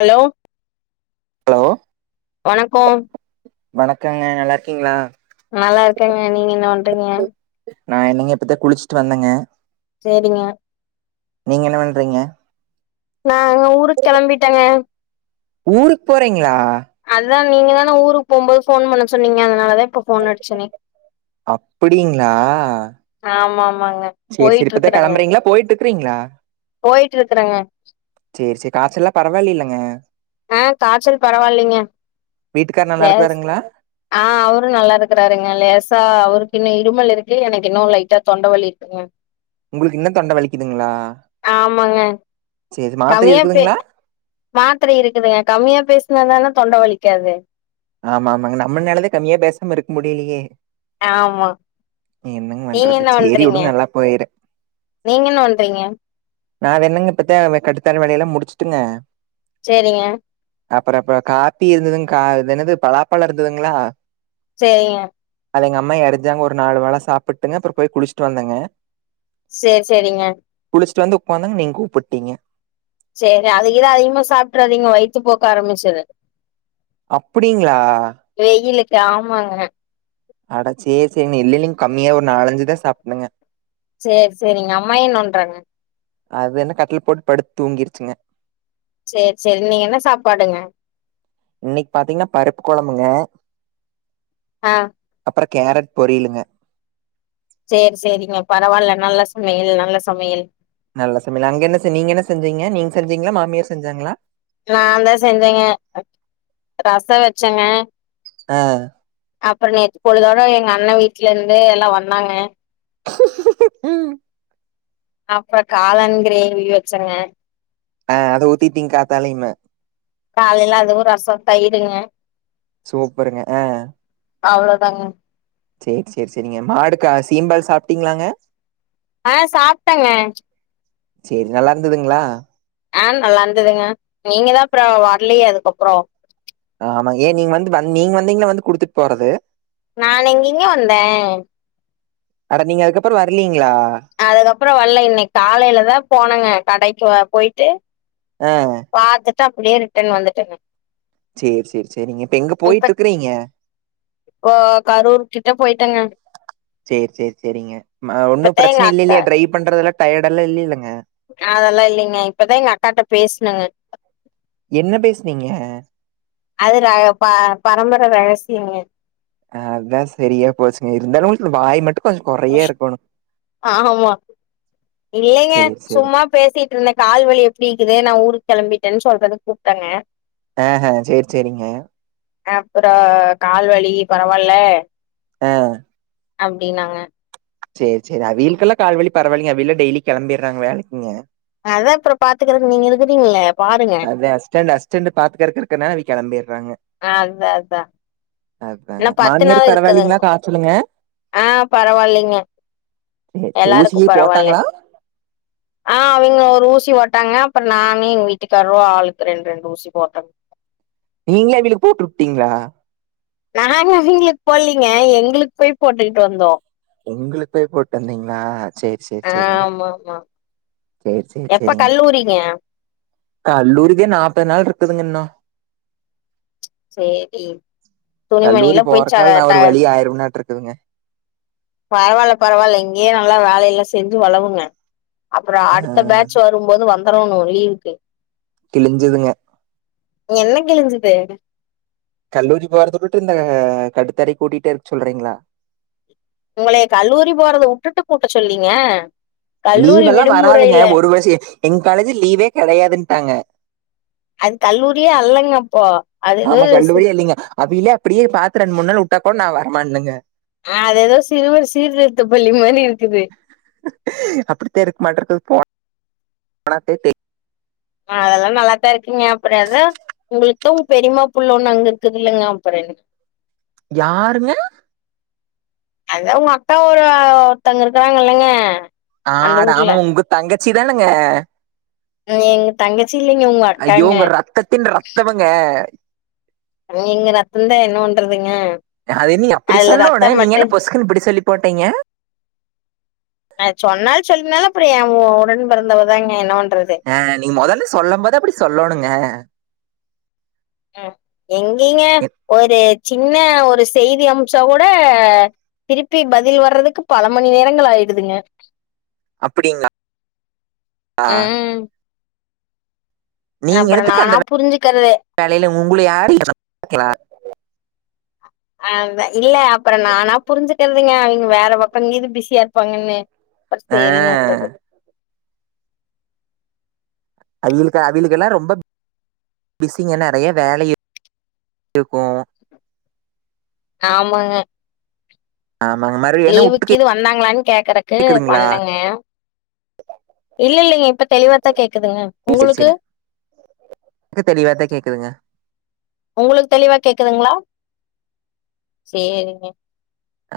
Hello hello வணக்கோ வணக்கங்க நல்லா இருக்கீங்ளா? நல்லா இருக்கேங்க, நீங்க என்ன பண்றீங்க? நா என்னங்க இப்பத்தா குளிச்சுட்டு வந்தேங்க சேரிங்க நீங்க என்ன பண்றீங்க? நாங்க ஊருக் கெளம்பிட்டேங்க ஊருக் போறீங்களா? அதுதா நீங்க தான ஊருக் போம்போது ஃபோன் பண்ண சொன்னீங்க அதனாலதா இப்ப ஃபோன் அடிச்சனே அப்டிங்ளா ஆமா ஆமாங்க சேரி சேரி போயிட்டு இப்பதா இருக்கறங்க கெளம்புறீங்ளா, போயிட்ருக்கிங்ளா போயிட்டு இருக்கறங்க சேரி சேரி காய்ச்சல்லா பரவால்லீல்லங்க ஆ, காய்ச்சல் பரவாயில்லைங்க வீட்டுக்கார் நல்லா லேசா இருக்கிறாருங்களா ஆ அவரும் நல்லா இருக்குறாருங்க லேசா அவருக்கு இன்னு இருமல் இருக்கு, எனக்கு இன்னு லைட்டா தொண்டவலி ருக்குங்க உங்களுக்கு இன்னு தொண்ட வலிக்குதுங்ளா, ஆமாங்க சேரி மாத்திர இருக்குதுங்ளா மாத்தர இருக்குது கம்மியா பேசுனாதான தொண்ட வலிக்காது ஆமா ஆமாங்க நம்மனாலதா கம்மியா பேசாம இருக்க முடியலயே ஆமா என்னங்க நீங்க பண்றது என்ன சேரி பண்றீங்க வுடுங்க எல்லா போயிரு நீங்க என்ன பண்றீங்க நா என்னங்க இப்பதே கட்டுதர வேலை எல்லா முடிச்சுட்டுங்க செரிங்க அப்பறோ அப்ப காப்பி இருந்ததுங் கா இது என்னது பலாப்பழம் இருந்ததுங்ளா சேரிங்க அத எங்க அம்மா எடசாங்க ஒரு நாலு பழம் சாப்ட்டுங்க அப்பறோ போய் குளிஷ்ட்டு வந்தங்க சேரி செரிங்க குளிச்சிட்டு வந்து உக்காங்தங்க நீங்க கூப்ட்டீங்க சேரி அதுகிது அதிகமா சாப்ட்றாதீங்க வயித்து போக்கு ஆரம்பிச்சுரு அப்டிங்ளா வெயிலுக்கு ஆமாங்க அட சேரி செரிங்க இல்ல இல்லங்க கம்மியா ஒரு நாலஞ்சுதா சாப்டேனுங்க சேரி சேரிங்க அம்மா என்ன பண்றாங்க அதென்ன கட்லு போட்டு படுத் தூங்கிருச்சுங்க சேரி சேரி இன்னக்கி என்ன சாப்பாடுங்க இன்னக்கி பாத்தீங்கன்னா பருப்பு கொழம்புங்க ஆ அப்பறோ கேரட் பொரியலுங்க சேரி சேரிங்க பரவால்ல நல்ல சமையல் நல்ல சமையல் நல்ல சமயல் அங்க என்ன செ நீங்க என்ன செஞ்சீங்க நீங்க செஞ்சீங்களா மாமியார் செஞ்சாங்களா நா தா செஞ்சேங்க ரசம் வச்சேங்க ஆ அப்பறோ நேத்து பொழுதோட எங்க அண்ணே வீட்லருந்து எல்லா வந்தாங்க ம் அப்ப காலான் கிரேவி வச்சங்க ஆ அத ஊத்திட்டீங்க காத்தாலயுமே காலேல அதுவு ரசோ தயிருங்க சூப்பருங்க ஆ அவ்ளோதாங்க சேரி சேரி சேரிங்க மாடுக்கு சீம்பால் சாப்ட்டீங்களாங்க ஆ சாப்ட்டங்க சேரி நல்லா இருந்ததுங்ளா ஆ நல்லா இருந்ததுங்க நீங்க தா அப்றோ வரலையே அதுக்கப்பறோ ஆ ஆமாங்க ஏ நீங் வந் நீங்க வந்தீங்ன்னா வந்து குடுத்துட்டு போறது நானு எங்கங்க வந்தே அட நீங்க அதுக்கப்பறோ வரலீங்களா அதுக்கப்பறோ வல்ல இன்னக்கி காலேலதா போனங்க கடைக்கு போயிட்டு ஆ பாத்துட்டு அப்டியே ரிட்டன் வந்துட்டேங்க சேரி சேரி சேரிங்க இப்ப எங்க போயிட்டு இருக்குறீங்க இப்போ கரூர் கிட்ட போயிட்டேங்க சேரி சேரி சேரிங்க அ ஒன்னு இப்பத்தா எங்க பிரச்சன இல்ல அக்கா இல்லையே ட்ரை பண்றதுல டயர்டெல்லா இல்லைலங்க ஆ அதெல்லா இல்லலைங்க இப்பதா எங்க அக்காட்ட பேசுனங்க என்ன பேசுனீங்க அது ர ப பரம்பர ரகசியம்ங்க அதா செரியா போச்சுங்க இருந்தாலு உங்களுக்கு இந்த வாய் மட்டு ஆமா இல்லைங்க சேரி சேரி சும்மாப் பேசிட்ருந்தே கால் வலி எப்டி இக்குது நா ஊருக்கு கெளம்பிட்டன் சொல்றதுக்கு கூப்ட்டங்க ஆ ஹ சேரி சேரிங்க அப்றோ கால் வலி பரவால்ல ஆ அப்டின்னாங்க சேரி சேரி அவீகளுக்கெல்லா கால்வலி பரவால்லைங்க அவீகலா டெய்லி கெளம்பிட்றாங்க வேலைக்குங்க அதா அப்ற பாத்துக்கறக்கு நீங்க இருக்குறீங்லே பாருங்க அதே அஸ்டன்ட் அஸ்டன்டு பாத்துக்கறக்கு இருக்கனால அவி கெளம்பிட்றாங்க ஆ அதுதா அதா இன்ன அதாங்க பத்து நாள் மாமியாருக்கு இருக்குதுங் பரவாயில்லைங்களா காய்ச்சலுங்க ஆ பரவால்லைங்க சேரி சேரி ஊசி எல்லாருக்கு கீசி பரவால்லே போட்டாங்களா ஆ அவிங்க ஒரு ஊசி போட்டாங்க அப்பற நானு எங் வீட்டுக்காரு ஆளுக்கு ரெண்டு ரெண்டு ஊசி போட்டோங்க நீங்ளே அவிகளுக்கு போட்டு வுட்டீங்ளா நாங்க அவிங்களுக்கு போட்லைங்க எங்களுக்கு போய் போட்டுக்கிட்டு வந்தோ உங்களுக்கு போய் போட்டு வந்தீங்ளா சேரி சேரி சேரிங்க ஆமா சேரி சேரி சேரிங்க பூரிங்கயா கல்லூரிக்கே நாப்பது நாள் இருக்குதுங்க இன்ன சேரி கல்லூரி துணிமணிலா போய் ச போறக்கால் நா ட ஒரு வழி ஆயிருவனாட்டு இருக்குதுங்க பரவால்ல பரவால்ல இங்கயே நல்லா வேலையெல்லா செஞ்சு வளவுங்க அப்றோ ஆ அடுத்த பேட்ச் வர் ரும்போது வந்துரணு லீவுக்கு கிழிஞ்சதுங்க என்ன கிழிஞ்சது கல்லூரி போறதபுட்டு இந்த கடுத்தரைய கூட்டிட்டே இருக்க சொல்றீங்ளா உங்களே கல்லூரி போறதவுட்டுட்டு கூட்ட சொல்லைங்க லீவெல்லா வராதுங்க ஒரு வர்ஷ எங் காலேஜு லீவே கெடையாதுன்டாங்க அது கல்லூரியே அல்லங்க அப்போ அது ஆமா ஏதோ கல்லூரியே இல்லைங்க அவிகளே அப்டியே பாத்து ரெண்டு மூணு நாள் வுட்டா கூட நா வரமாட்னுங்க ஆ அது எதோ சிறுவர் சீர்திருத்த பள்ளி மாரி இருக்குது அப்டிதே இருக்க மாட்ருக்குது போனா போனாதே தெரியு அ அதெல்லா நல்லாத்தா இருக்கீங்க அப்ற‌ எதோ உங்களுக்கு தா உங்க பெரிமா புள்ள ஒன்னு அங்க இருக்குதுல்லங்க அப்பற என்னங்க யாருங்க அதா உங்க அக்கா ஒரு ஒருத்தங்க இருக்குறாங்க இல்லங்க அந்த ஆட ஊர்ல ஆமா உங்க தங்கச்சி தானங்க எங்க தங்கச்சி இல்லைங்க உங்க அக்காங்க என் ரத்தவங்க நீங்க ரத்தந்தா என்ன பண்றதுங்க அத நீ அப்டி அதுல சொல்லோன்னு ரத்தம் நீங்க பட்டு என்ன பொசுக்குன்னு இப்டி சொல்லி போட்டீங்க அது சொன்னாலு சொல்லினாலு அப்ற எ உடன் பிறந்தவதாங்க என்ன பண்றது ஆ நீங்க மொதல்லே சொல்லும் போது அப்டி சொல்லணுங்க ம் எங்கைங்க எ- ஒரு சின்ன ஒரு செய்தி அம்ச்சா கூட திருப்பி பதில் வர்றதுக்கு பல மணி நேரங்கள் ஆயிடுதுங்க அப்படிங்களா ஆ ம் நீங்க அப்புறோ எடுத்துக்க நானா அந்த வே- புரிஞ்சுக்கற்து வேலையில உங்களை யாரும் கேட்கலா? [inaudible] ஆ வ இல்ல அப்றோ நானா புரிஞ்சுக்கிறதுங்க அங்க வேற பக்க இங்க இது பிஸியா இருப்பாங்கன்னு அப்ப சேரினு அஹ், உட்டறது அதுகளுக்கு அதுகெலுக்கெல்லா ரொம்ப பிஸிங்க நறைய வேலை இருக்கு ஆமாங்க ஆமாங்க மரு லீவுக்கு இது வந்தாங்களான்னு கேக்குறக்கு கேக்குதுங்களா பண்ணங்க இல்ல இல்லிங்க இப்ப தெளிவாத்தா கேக்குதுங்க உங்களுக்கு [unintelligible] எனக்கு தெளிவாதா கேக்குதுங்க உங்களுக்கு தெளிவா கேக்குதுங்களா சேரிங்க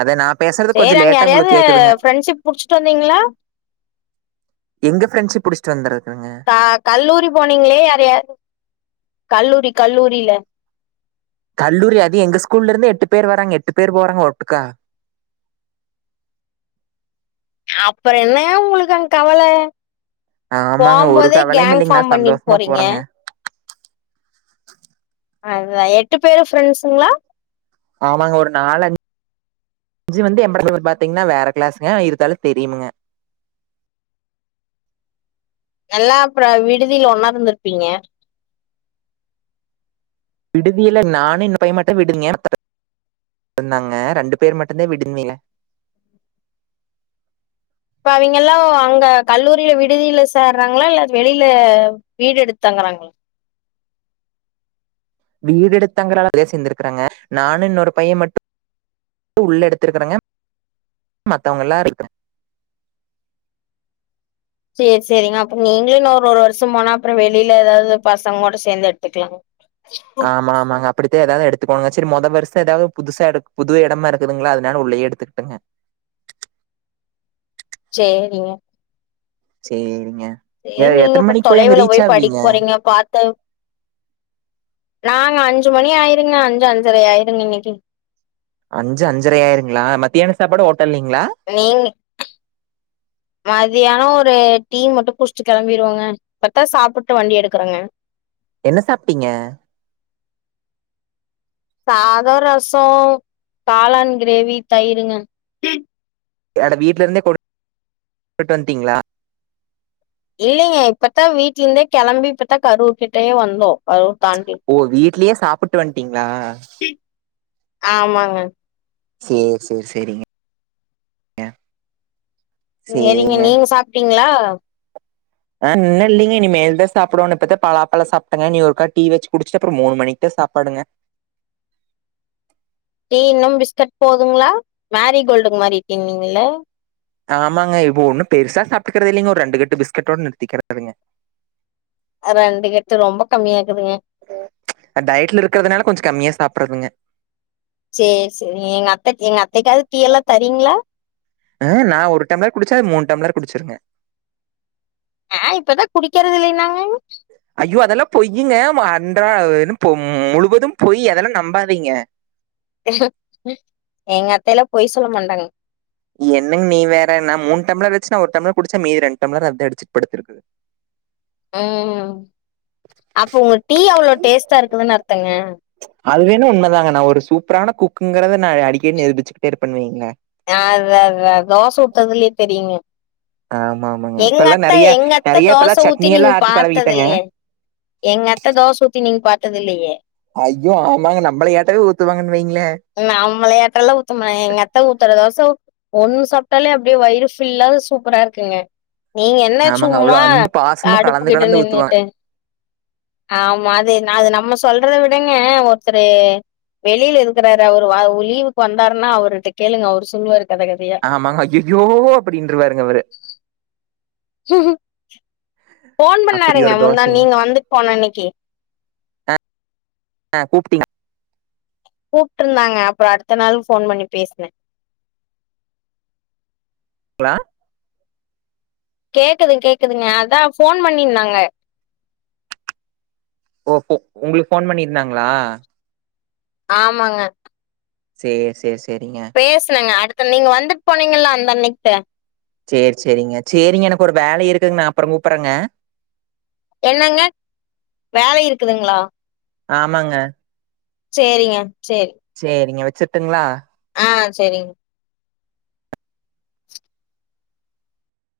அத நா பேசுறது கொஞ்சோ லேட்டா யாரையாவது உங்களுக்கு கேக்குதுங்க ஃப்ரெண்ட்ஷிப் புடிச்சிட்டு வந்தீங்களா எங்க ஃப்ரெண்ட்ஷிப் புடிச்சட்டு வந்துருக்குங்க க கல்லூரி போனீங்களே யார் யா கல்லூரி கல்லூரியில கல்லூரி அது எங்க ஸ்கூல்ல இருந்து எட்டு பேர் வராங்க எட்டு பேர் போறாங்க ஒட்டுக்கா அப்புறோ என்னங்க உங்களுக்கு அங்க கவல ஆமாங்க போம் ஒரு போதே கவலையும் கேங் இல்லைங்க ஃபார்ம் நான் பண்ணிட் சந்தோஷமா போறீங்க போறேங்க அதா எட்டு பேரு ஃப்ரெண்ட்சுங்களா ஆமாங்க ஒரு நாலு அஞ் சு வந்து [unintelligible] பாத்தீங்கன்னா வேற கிளாஸ்ங்க இருதாலு தெரியுமுங்க எல்லா அப்ற விடுதில ஒன்னா இருந்திருப்பீங்க விடுதியில நானு இன்னு பைய மட்டு விடுங்க [inaudible] இருந்தாங்க ரெண்டு பேர் மட்டுதா விடுந்தீல இப்ப அவிங்கல்லா அங்க கல்லூரில விடுதியில சேர்றாங்களா இல்ல வெளியில வீடு எடுத்து தங்கறாங்களா வீடு எடுத் தங்கறளா லேஸ் இந்திருக்கிறாங்க நானு இன்னொரு பைய மட்டு உள்ள எடுத்துருக்கறங்க மத்தவுங்க எல்லா இருக்கிற சேரி சேரிங்க அப்றோ நீங்களு இன்னு ஒரு ஒரு வருஷம் போனா அப்புறோ வெளியில ஏதாவது பசங்கோட சேந்து எடுத்துக்கலா ஆமா ஆமாங்க அப்படித்தா ஏதாவது எடுத்துக்கணுங்க சரி மொத வருசோ ஏதாவது புதுசா எடு புது எடமா இருக்குதுங்களா அதனால உள்ளேயே எடுத்துக்கிட்டங்க சேரிங்க சேரிங்க ஏ எ நீங்க எத்தன அப்றோ மணிக்கு அங்க தொலைவுல ரீச் போய் படிக்க ஆவீங்க போறீங்க பாத்து நாங்க அஞ்சு மணி ஆயிருங்க அஞ்சு அஞ்சர ஆயிருங்க இன்னிக்கு அஞ்சு அஞ்சரை ஆயிருங்களா மத்தியான சாப்பாடு ஹோட்டல்லிங்களா நீங்க மதியானோ ஒரு டீ மட்டு குச்சிட்டு கெளம்பிடுவங்க இப்பத்தா சாப்பிட்டு வண்டி எடுக்கறோங்க என்ன சாப்ட்டீங்க சாதோ ரசோ காளான் கிரேவி தயிருங்க எட வீட்ல இருந்தே கொடு கொன்ட்டு வன்டீங்களா இல்லைங்க இப்பதா வீட்ல இருந்தே கெளம்பி இப்பதா கரூர் கிட்டயே வந்தோ கரூர் தாண்டி ஓ வீட்லியே சாப்பிட்டு வன்ட்டீங்ளா ஆமாங்க சேரி சேரி சேரிங்க எ சேரிங்க நீங்க சாப்ட்டீங்ளா ஆ இன்னுலிங்க இனி மேல்தா சாப்டோனு இப்பத பலா பழோ சாப்ட்டங்க நீ ஒருக்கா டி வச்சி குடிச்சிட்டு அப்றோ மூணு மணிக்குதா சாப்பாடுங்க டீ இன்னும் பிஸ்கட் போதுங்ளா மேரி கோல்டுக்கு மாரி டீனுங்க இல்ல ஆமாங்க இப்ப ஒண்ணு பெருசா சாப்ட்டுக்றது இல்லிங்கோ ஒரு ரெண்டு கட்டு பிஸ்கட்டோட நிறுத்திக்றதுங்க ரெண்டு கட்டு ரொம்ப கம்மியா இருக்குதுங்க டயட்ல இருக்றதுனால கொஞ்சோ கம்மியா சாப்புட்றதுங்க சேரி சேரி எங்க அத்த அத்தைக்காவது டீ எல்லா தரீங்ளா ஆ நா ஒரு டம்லர் குடிச்ச அது மூன் டம்லர் குடிச்சிருங்க ஆ இப்பதா குடிக்றது இல்லின்னாங்க ஐயோ அதெல்லா பொய்யுங்க அன்றா என்ன சுகம் முழுவது பொய் அதெல்லா நம்பாதீங்க எங்க அத்தையல்லா பொய் சொல்ல மாட்டாங்க என்னங்க நீ வேற நா மூணு டம்ளர் வச்சுன்னா ஒரு டம்ளர் குடிச்ச மீதி ரெண்டு டம்ளர் அதா அடிச்ட்டு படுத்துருக்குது ம் அப்ப உங்க டீ அவ்ளோ டேஸ்டா இருக்குதுன்னு அர்த்தங்க அதுவேண்ணா உண்ம தாங்க நா ஒரு சூப்பரான குக்குங்றத நா அடிக்கடி நிரூபிச்சுக்கிட்டே இருப்பேனு வைங்களே ஆ அத அத தோச உத்ரதுலயே தெரியுங்க ஆமா ஆமாங்க இப்பெல்லா எங்கத்தா நெறைய எங்கத்த நெறைய தோச இப்பெல்லா சட்னி ஊத்தி நீங்க எல்லா ஆட்டி பாத்தது பழவிட்டேங்க இல்லியே எங்க அத்த தோச ஊத்தி நீங்க பா்த்தது இல்லியே ஐயோ ஆமாங்க நம்ளயாட்டாவே ஊத்துவாங்கன்னு வைங்ளே நம்மலையாட்டல்லா ஊத்துமா எங்க அத்த ஊத்துர தோச ஒண்ணு சாப்ட்டாலே அப்டியே வயிறு ஃபில்லா சூப்பரா இருக்குங்க நீங்க என்ன ஆமாங்க அவ்ளோ சும்மா அன்பு பாசமு கலந்து அடுப்புகிட்ட கலந்து ஊத்துவாங்க நின்னுட்டு ஆமா அது அது நம்ம சொல்றத விடங்க ஒருத்தர் வெளியில இருக் இருக்குறாரு அவரு லீவுக்கு வந்தாருன்னா அவருட்ட கேளுங்க அவர் சொல்லுவாரு கத கதையா ஆமாங்க அய்யய்யோ அப்படின்ருவாருங் அவரு ம் ஃபோன் அப்டி பண்ணாருங்க ஒரு முந்தா தோசைங்க நீங்க வந்துட் போன அன்னைக்கி ஆ கூப்ட்டீங் கூப்ட்ருந்தாங்க அப்ரோ அடுத்த நாள் ஃபோன் பண்ணி பேஸ்ன ங்களா கேக்குது கேக்குதுங்க அதா போன் பண்ணிந்தாங்க ஓ ஹோ உங்ளுக்கு ஃபோன் பண்ணிருந்தாங்ளா ஆமாங்க சேர் சேர் செரிங்க பேசுனங்க அடுத்த நீங்க வந்துட் போனீங்களா அந்த அன்னைக்தா சேரி சேரிங்க சேரிங்க எனக்கு ஒரு வேலை இருக்குதுங்க நா அப்றோ கூப்புட்றங்க என்னங்க வேலை இருக்குதுங்ளா ஆமாங்க சேரிங்க சேர் சேரிங்க வச்சுட்டுங்ளா ஆ சேரிங்